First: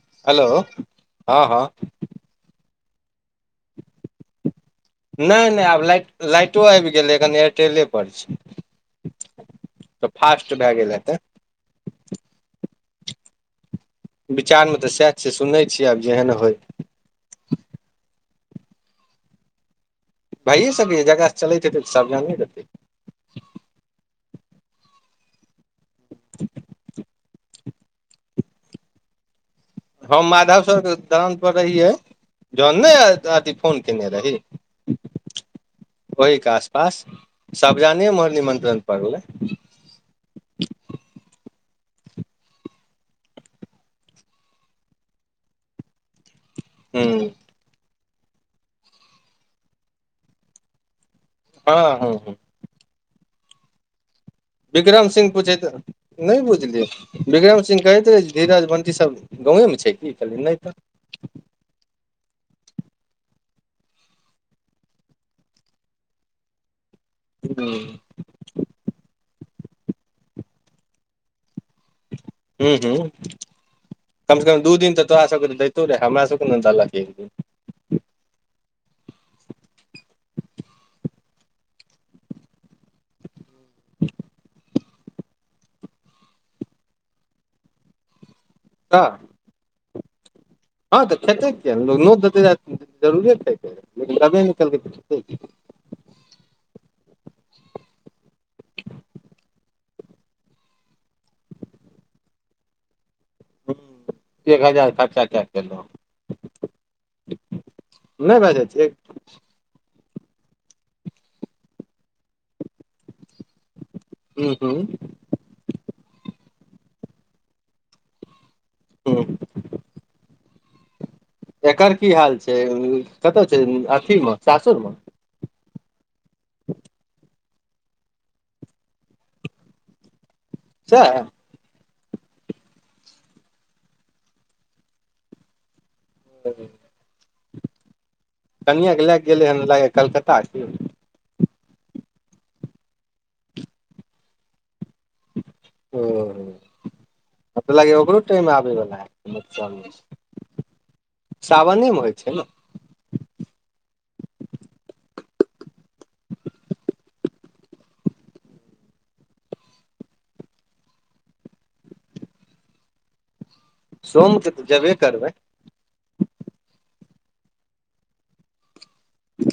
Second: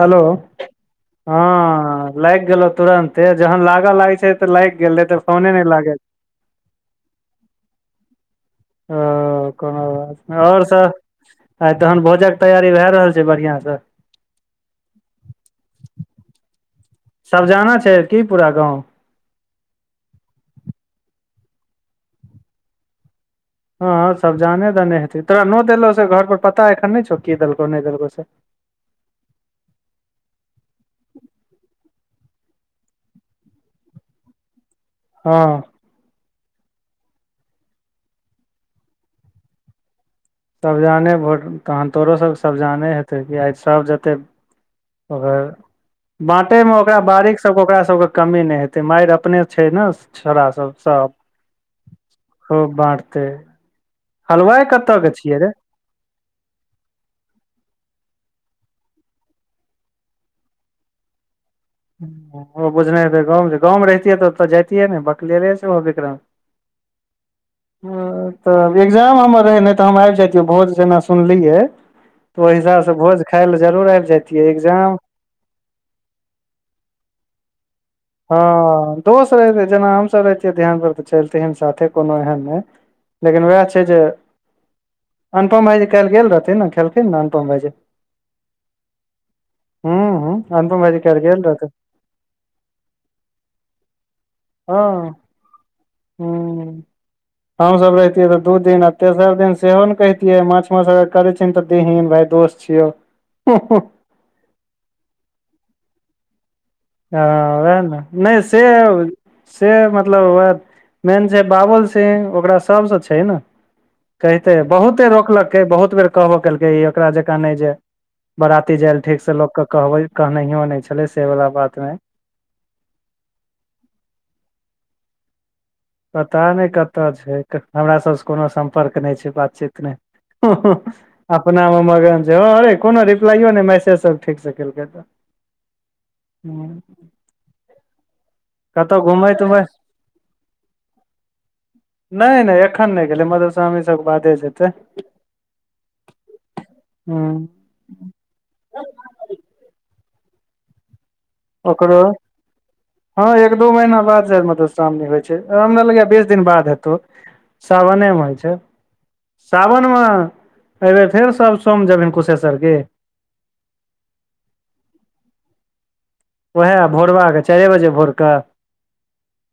Hello हँ लागि गेलौ तुरंते जहन लागलऽ लागै छै तऽ लागि गेलै तऽ नहि फोने नहि नइ आब लागल लाइट लाइटो आबि गेलै एखन एयरटेले पर छै ओ कोनो तऽ बात नहि फास्ट और भए गेल सब हेतै आय तहन भोज के तैयारी भए रहल छै बढ़िया सँ विचारमे तऽ सैह छैय सुनै छियै आब जेहन होय सबजाना छै की पूरा गाँव भाइए सकै य जेकरा से चलैत हेतै तऽ सबजाने देतै हँ सब जाने देने हेतै तोरा नौत एलौ से घर पर पता एखन नहि छौ की देलको नहि देलको से हम माधव सर दरानपर रहियै जहन ने अथी फोन कने रही हँ ओहिके आसपास सबजाने मर निमन्त्रण पड़ गेलै त जाने भोट तहन तोहरोसभ सब जाने हेतै कि आइ सभ जतेक ओकर बाँटेमे ओकरा हूँ बारीक सबके ओकरा सबके कमी नहि हेतै मारि अपने छै ने छोरा सब हँ हूँ हूँ हो बारतै बिक्रम सिंह पूछैत नहि बुझलियै बिक्रम सिंह कहैत रहै जे धीरज बंटी सभ गाँवेमे छै की कहलियै नहि तऽ ओ बुझनातै गाँव गाँवमे रहितियै तऽ ओतऽ जतियै ने बकलेरे छै विक्रम [inaudible] ह [unintelligible] तऽ एग्जाम हमर रहै नहि तऽ हम आबि जातियै भोज जेना सुनलियै तऽ ओहि हूँ हिसाबसँ हूँ भोज खाई ले जरूर आबि कम से जातियै कम दू दिन एग्जाम तऽ आस कर देैतौे हमरा सबके ने [unintelligible] हँ दोस्त रहतै जेना हमसभ रहहितियै ध्यान पर तऽ चलते साथे कोनो एहन नहि लेकिन उएह छै जे अनपम भाईजी काल गेल रहथिन ने खेलखिन ने अनपम भाईजी तऽ हूँ हूँ अनुपम भाईजी हँ तऽ काल्हि गेल खेतै रहथिन किया नहि लोक नोत देतै जरूरे खेतै लेकिन तबे ने ह हू हम सब रहतिये ते दू दिन आ तेसर दिन सेहो ने कहतिये माछ माछ अगर करे तऽ देन भाय दोस्त छियौ [unintelligible] एक हजार खर्चा के केगेलहु ह ओएह ने नहि से से मतलब उह मेन छै बाबुल सिंह ओकरा सबसँ छै ने कते हूँ हूँ बहुते रोकलकै बहुत बेर कहबो केलकै ई ओकरा जकाँ नहि जे बराती जायल हूँ ठीक से लोकके कहबै कहनयो नहि छले से वला बात एकर मे की हाल छै कतऽ छै अथी मे सासुर म पता नहि कतय छै हमरा सबसँ कोनो सम्पर्क नहि छै बातचीत नहि ओ सैह [unintelligible] अपना मे मगन छै अरे कोनो रिप्लाइयो नहि मैसेज सब ठीक से केलकै तऽ हँ [unintelligible] कनियाके लए क घुमै गेलै हन तुमै लागे कलकत्ता नहि नहि एखन नहि गेलै मधुश्रावणी सबके बादे जेतै ओ हूँ कत लागे ओकरो आबे वाला है बच्चा ओकरो हँ एक दू महीना बाद मधुश्रावणी होइ छै राम लग बीस दिन बाद हेतौ सावने मे होइ छै सावनमे अयबै फेर सब सोम जेब कुशेश्वरके सोम के तऽ जेबे करबै उएह भोरबाके चारए बजे भोरकऽ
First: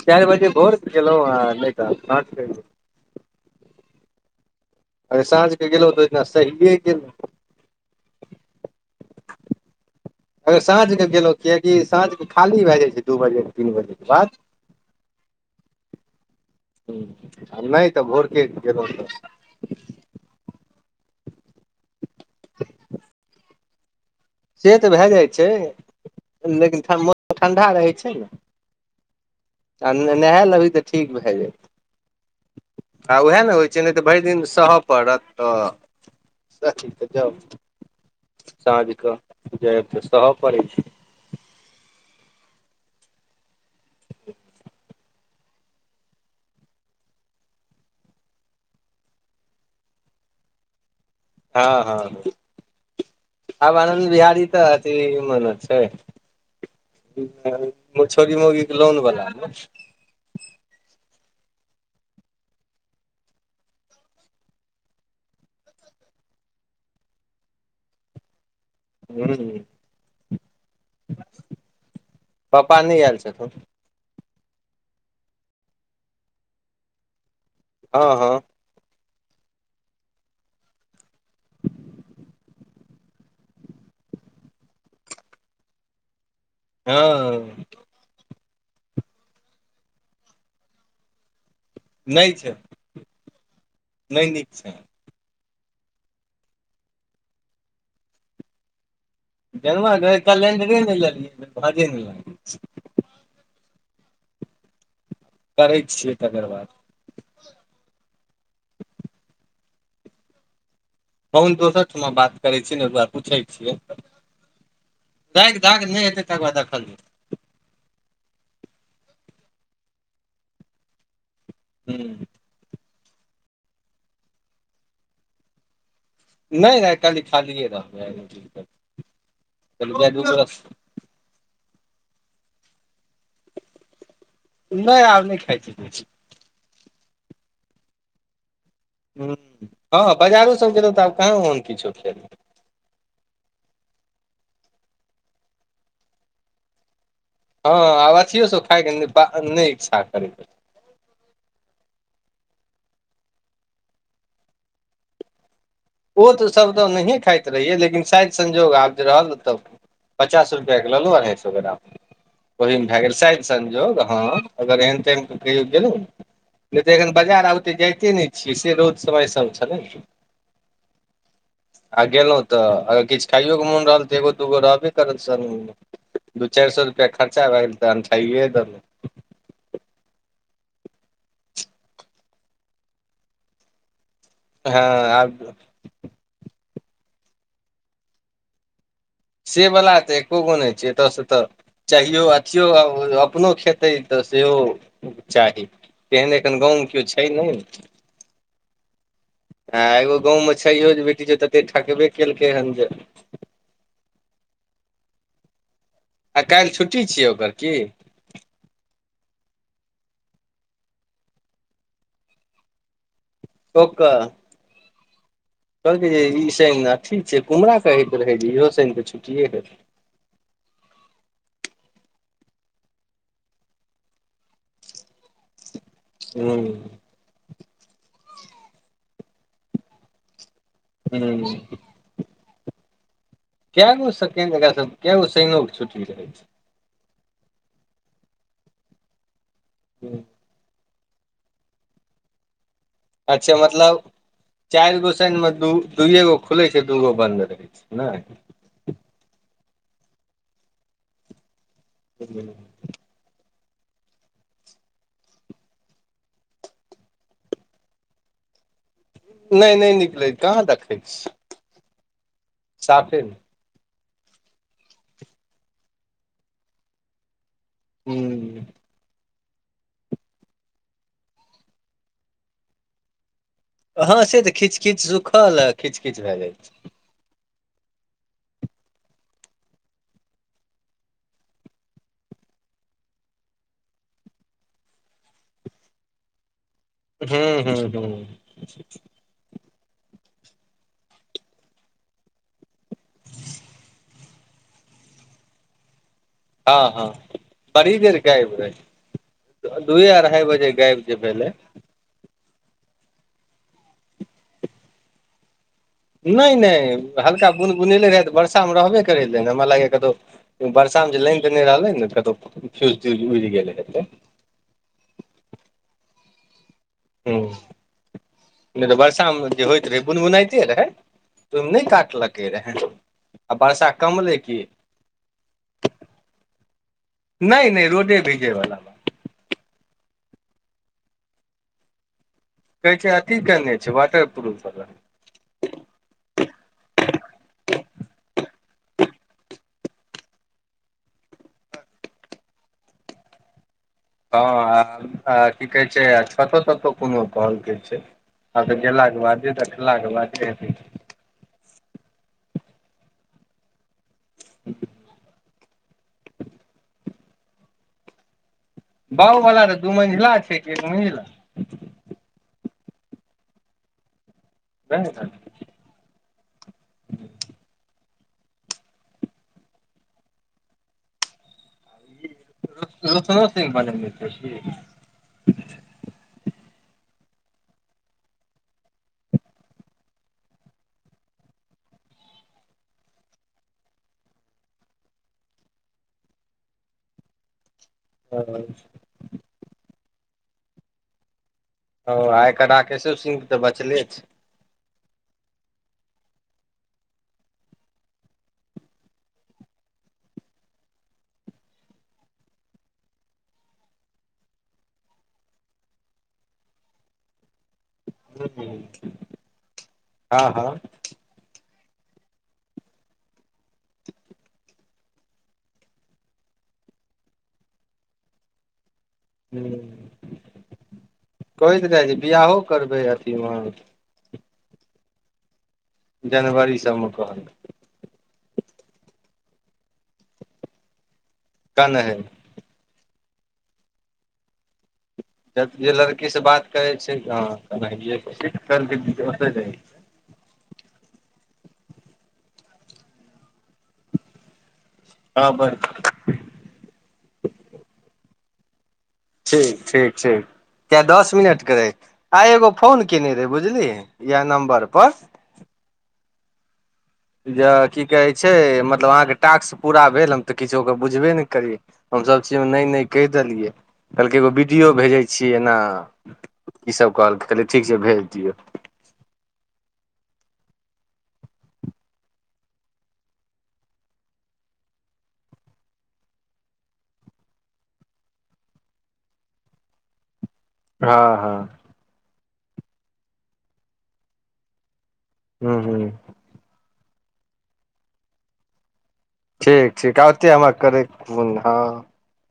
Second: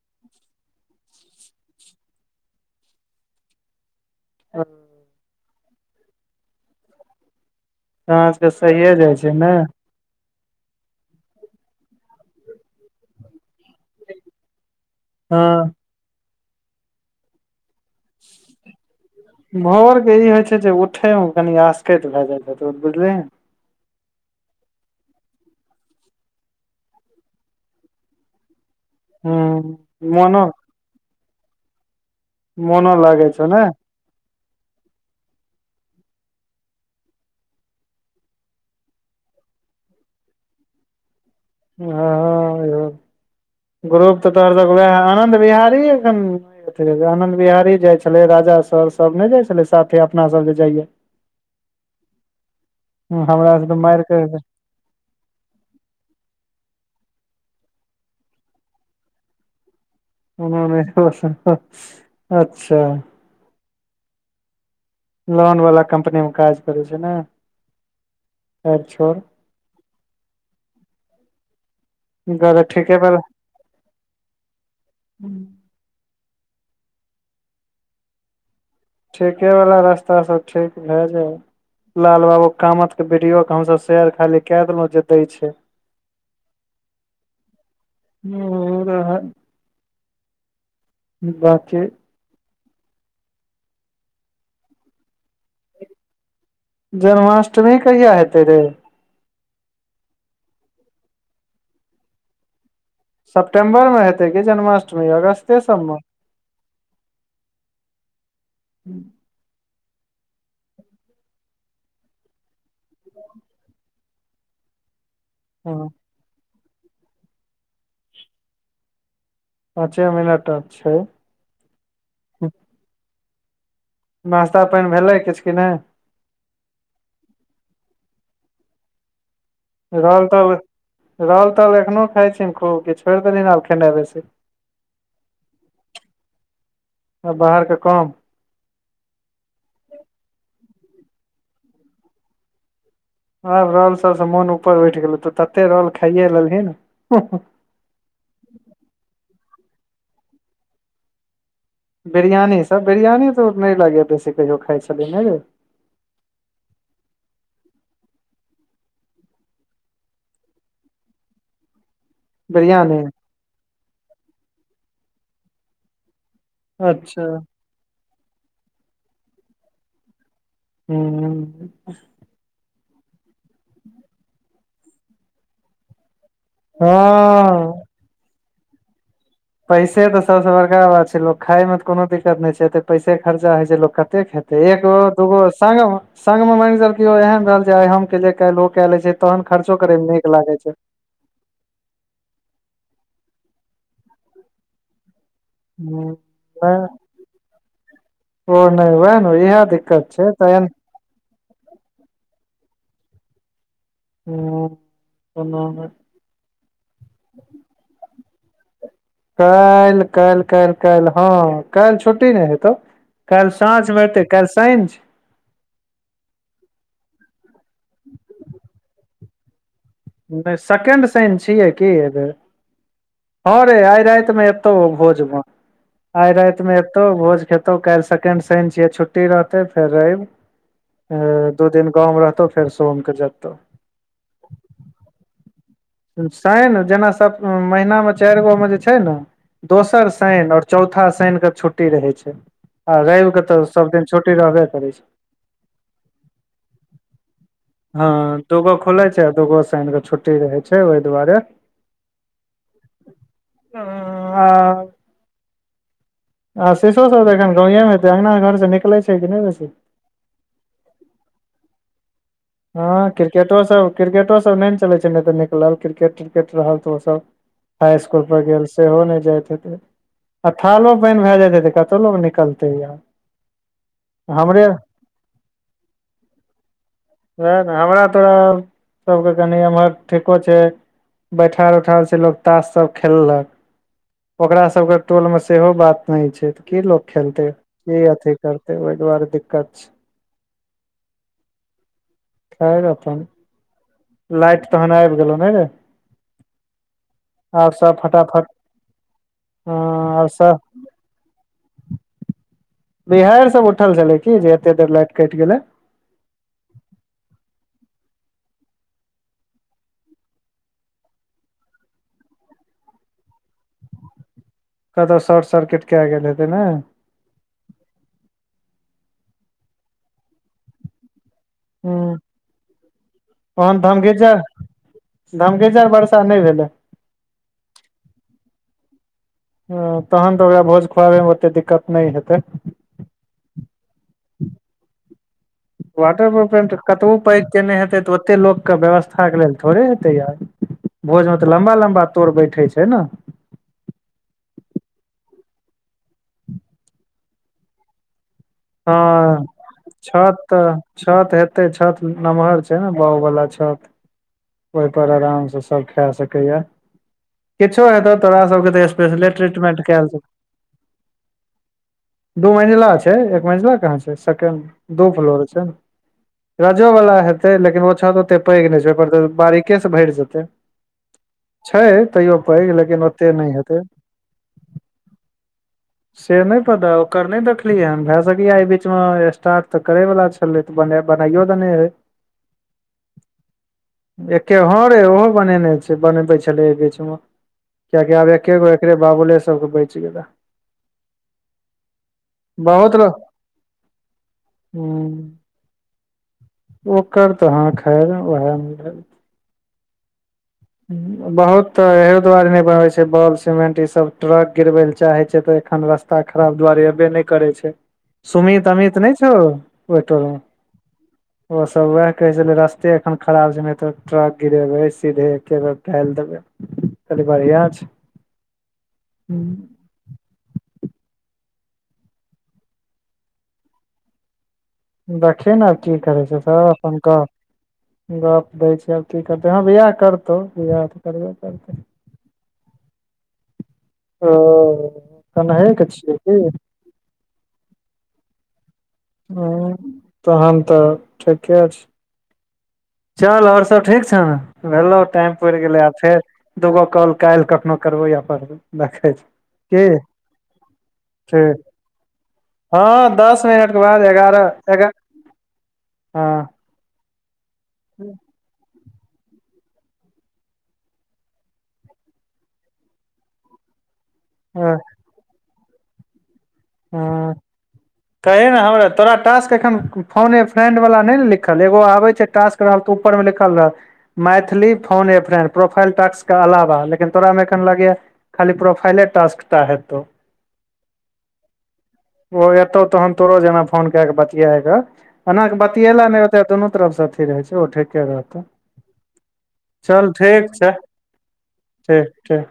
चार बजे भोर गेलहु नहिता [unintelligible] हँ [unintelligible] अरे साँझके ग गेलो ओइदिना सहए गेलल सांझ के सहिए जाइ छै ने अगर साँझके गेलहुँ कियकि साँझके खाली भए जाइ छै दू बजेके तीन बजेके बाद हँ नहि तऽ भोरके गेलहुँ तऽ भोरके ई होइ छै जे उठयमे कनि आसकैत भए जाइत त बुझलिय ने से तऽ भए जाइ छै लेकिन मौसम ठण्डा रहै छै ने आ हूँ नहा मोनो लेबही तऽ ठीक भए जाय मोनो आ लागै उएह छौ ने होइ छै ने तऽ भरि दिन सहय पड़त तऽ सही तऽ जाउ साँझ क जाब तऽ सहय पड़ै छै ह ग्रुप तऽ तोहर तक वह आनन्द बिहारीखन आनन्द बिहारी जाइ छलै राजा सर सब नहि जाइ छलै साथे अपना सब जे जाइयए हँ हँ हमरा से तऽ आब मारि आनन्द कर देत। बिहारी तऽ अथी मने छै छौरी मौगीके लोन बला ओ अच्छा [unintelligible] लोन वाला कम्पनी मे काज करै छै ने छोड़ [unintelligible] ह गर पापा ठीके नहि पर आयल छथुन हँ हँ ठीके बला रास्ता सब ठीक भए जाए लाल बाबू कामद के वीडियो के हमस शेयर खाली क देलहुं जे दै छै [inaudible] हँ ह [unintelligible] बाती [unintelligible] नहि छै नहि नीक छै जन्माष्टमी कहिया हेतै रे जँ रहै कलेंडरे नहि लेलियै भजे नहि लेलियै [unintelligible] सेप्टेम्बरमे हेतै की जन्माष्टमी अगस्ते करै सभमे [inaudible] छियै तकर बाद कहु दोसर ठमा बात करैत छियै ने ओहि दुआरे पूछैत छियै द दाग नहि हतै तकर बाद देखल पाँचे मिनट आबछै ह्म नास्ता पानि भेलै किछ कि नहि नहि नहि काली खालीए रहतै रहल ताल रहल ताल एखनो खाई छी खूब कि छोड़ि देलनि आब खेनाई बेसी नहि आब नहि खाई छी बाहरके कम ह हँ बजारो सभ गेलहुँ तऽ आब कहाँ ओहन किछो खेलौ आब राॅल सबसँ मोन ऊपर उठि गेलौ तू तते राॅल खाइये लेलही ने हँ आब अथियो सब खाइके नहि इच्छा करैके बिरयानीसभ बिरयानी तऽ नहि लगैए बेसी कहियो खाई छलै ने रे ओ तऽ सभ तऽ नहिए खाइत रहियै लेकिन शायद संजोग आब जे रहल तब पचास रुपआ के ललहु अढाई सए ग्राम ओहि मे भए बिरियानी गेल शायद संजोग हँ अगर एहन त कहियो गेल नहि तऽ एखन अच्छा बाजार आ ओते जाइते नहि छियै से बहुत समय सब छल ने हू आ गेलहुँ तऽ अगर किछु खाइय ओके मोन रहल तऽ एगो दूगो रहबे करत श दू चारि सए रुपैआ खर्चा भए गेल हँ तऽ अनठाइए देलै पैसे तऽ सबसँ बड़का बात छै लोक खाायमे तऽ कोनो दिक्कत नहि छै एते पैसे खर्चा होइ छै लोक कते खेतै त हँ एगो दूगो आब स सग मे मानि चलक एहन रहल जे आइ हम के काल् ओ कए ले छै तहन से खर्चो बला करे मे तऽ नीक एको गो लागै नहिइ छै एतयसँ तऽ चाहियो अथियो अपनो खेतै तऽ सेहो चाही तेहन एखन हूँ गाँवमे केओ छै नहि ओ नहि वएह आँ दिक्कत एगो छै गाँवमे तहन छैयो जे बेटी जे तते ठकबे केलकै हेन जे [unintelligible] आ काल्हि छुट्टी छियै ओकर की काल्हि काल्हि काल् काल्हि हँ काल्हि छुट्टी नहि हेतौ काल्हि साँझमे एतै ओकर काल्हि सााँंझ कहलकै जे ई शइन आ ठीक छै कुमहरा कहैत रहै इहो साइन के छुट्टिए हेतै नहि सेकें्ड सान छियै की हँ रे आइ राइत में एतौ भोज मे आइ हूं राति मे एतौ भोज खेतौ काल्हि सेकंड शन छियै छुट्टी रहते फेर रव हूं दू दिन गाँव मे रहतौ फेर सोम के जतौ कैगो सेकेंड श‌नि शनि जेना सब महिना मे चारि गो मे जे छै ने दोसर छै शनि ओर चौथ चौथा शनि कऽ छुट्टी रहै छै रैव के अच्छा तऽ सब मतलब दिन छुट्टी रहैछै चारि गो शनि मे द दुइए गो खुलै छै दूगो बंन्द रहै छै ने हँ दूगो खुले छै आ दूगो शनि कऽ छुट्टी रहै छै ओहि दुआरे [inaudible] हँ आ [unintelligible] आ शीषो सब तऽ एखन गावं मे हे अंगगना घर से निकले छै कि बेसी नहि नहि निकलै कहाँ देखै छी हँ साफे नहि क्रिकेटोसभ क्रिकेटोसभ नहि ने चलै छै नहि तऽ निकलल क्रिकेट त्रिकेट रहल तऽ ओसभ हाई स्कूल पर गेल हूं सेहो नहि जाइत हेतै आ थालो पानि भए जेतै तऽ कतऽ लोकोग निकलतै ये हँ से तऽ खिच खिच सुखल आ खिच खिच भए जाइ छै वएह न हमरा तोरा सबके कनी एम्हर ठीको छै बैठल उठल से लोग तास सब खेललक ओकरा सब के टोल मे सेहो बात नै छै की लोक खेलतै हूं हूं की हूं अथी करते ओहि दुआरे दिक्कत छै खैर अपन लाइट तहन आबि गेलो नै रे हँ हँ आब बड़ी सब देर फटाफट गाइब ह रहे दुए आब अढ़ाइ सब बजे गाइब जे भेलहि बिहड़ि सब उठल छले की जे एते देर लाइट कटि गेले नहि नहि हल्का बुन बुनले रहै तऽ वर्षा मे रहबे करै रहए ने हमरा लाग कतौ वर्षा मे जे लानि तऽ नहि रहले ने कतहु फ्यूज उड़ि गेलै हेते कतहु शॉर्ट सर्किट कए गेल हेतै ने हँ नहि तऽ बर्षा मे जे होइत रहै बुनबुनाइते रहै तऽ ओहिमे नहि हूँ काटलकै रहे आ तहन वर्षा धमगीजर कमले की धमगीजर बर्षा नहि भेलै नहि नहि रोडे भींगे बला तहन तऽ ओकरा भोज खुआबै मे ओते दिक्कत नहि हेतै कहै छै अथी केने छै वाटर प्रुफ वला वाटरपूफ कतबो पैघ केयने हेतै तऽ ओतेक लोकके व्यवस्थाके लेल थोड़े हेतै आर भोज मे तऽ लम्बा लम्बा तोर बैठे छै ने हँ की कहै छै आ छतो ततो कोनो कहलके छै हँ तऽ हँ गेलाक बादे तऽ खेलाक बादे छत रहतै छत हेते छत नम्हर छै ने बउवाला छत ओहि पर आराम से खा सके यऽ किछु हैते तोरा सबके स्पेशल बाउ वाला तऽ ट्रीटमेट दू केल जेतौ मंजिला छै कि एक दू मंजिला छै एक मजिला कहाँ छै सेकेण्ड दू मंजिला फ्लोर छै राजो वला हेतै लेकिन ओ छत ओते पैघ नहि छैतै बारीके से भरि जेतै छै तैयो पैघ लेकिन ओते रोशनो नहि सिंह हेतै बनेने छै की से नहि पता ओकर नहि देखलियै हन भए सकेऽ बीच मे स्टार्ट तऽ करे वाला छलै तऽ बनाइयो देने है एके हॉं रे ओहो बनेने छै बनबै छलै एहि बीचमे किएकि आब ओ एके गो एकरे बाबुले सभकेँ बचि गेले ओ आइ एकर राकेशो सिंह तऽ बचले छै हू ओकर तऽ हाँ खैर उएह मिल बहुत तऽ एहि दुआरे नहि बनबै छै बाउल सिमेंट ई सब ट्रक गिरबै लऽ चाहै छै तऽ एखन रस्त ता खराब दुआरे एबे नहि करै छै सुमित अमित नहि छओ ओहिटोल मे हँ हँ हूँ ओ सब वएह कहै छलै रस्ते एखन खराब छै ने तऽ ट्रक गिरेबे सीधे एके बेर ढ़ालि देबे कहलि बढिआ छी हूँ कहयत रहे जे बिआहो करबै अथीमे देखि यऽ ने की करै छै सब जनवरी अपन सबमे गप कहल गप दै छै आब की करतै हँ बिआह करतौ बिआह तऽ करबे करतौ कनहे ओ कनहे के छियै कि कहै छै हॅं कनहइये की छी हॅं तहन तऽ ठीके छी चल आओर सब ठीक छौ ने भेलो टाइम पुड़ि गेलै आ फेर दूगो कॉल काल्हि कखनो करबौ अपन रखै छी ठीक की ठीक ठीक किया दस ठीक मिनट के रहै आइ एगो फोन हँ केने दस रहे मिनट के बुझलि बाद इएह एगारह नम्बर एगारह पर हँ जे की कहै छै मतलब अहाँके टास्क पूरा भेल हम तऽ किछो ओकर बुझबे ने करी यऽ हमसभ चीजमे नहि नहि कहि देलियै कहलकै एगो हँ वीडियो भेजै छियै एना ई सब हॅं कहलकै कहलियै ठीक छै भेज कही दियौ ने हमरा तोरा टास्क एखन फोने ए फ्रेंड वाला नहि ने लिखल एगो आबे छै टास्क रहल त ऊपर मे लिखल रहल मैथिली फोन ए फ्रण्ड प्रोफाइल टास्क के अलावा लेकिन तोरा मे एखन लगैया खाली प्रोफाइले टास्क टा हेतौ हँ हँ ओ एतौ तहन तोरो जेना फोन कऽ के बतियाके एना के हूँ बतऐल हूँ ने दुनू तरफ से अथी रहै छै ओ ठीक रहतौ ठीक चल ठीक आते हमरा छै करैके कोन हँ ठीक ठीक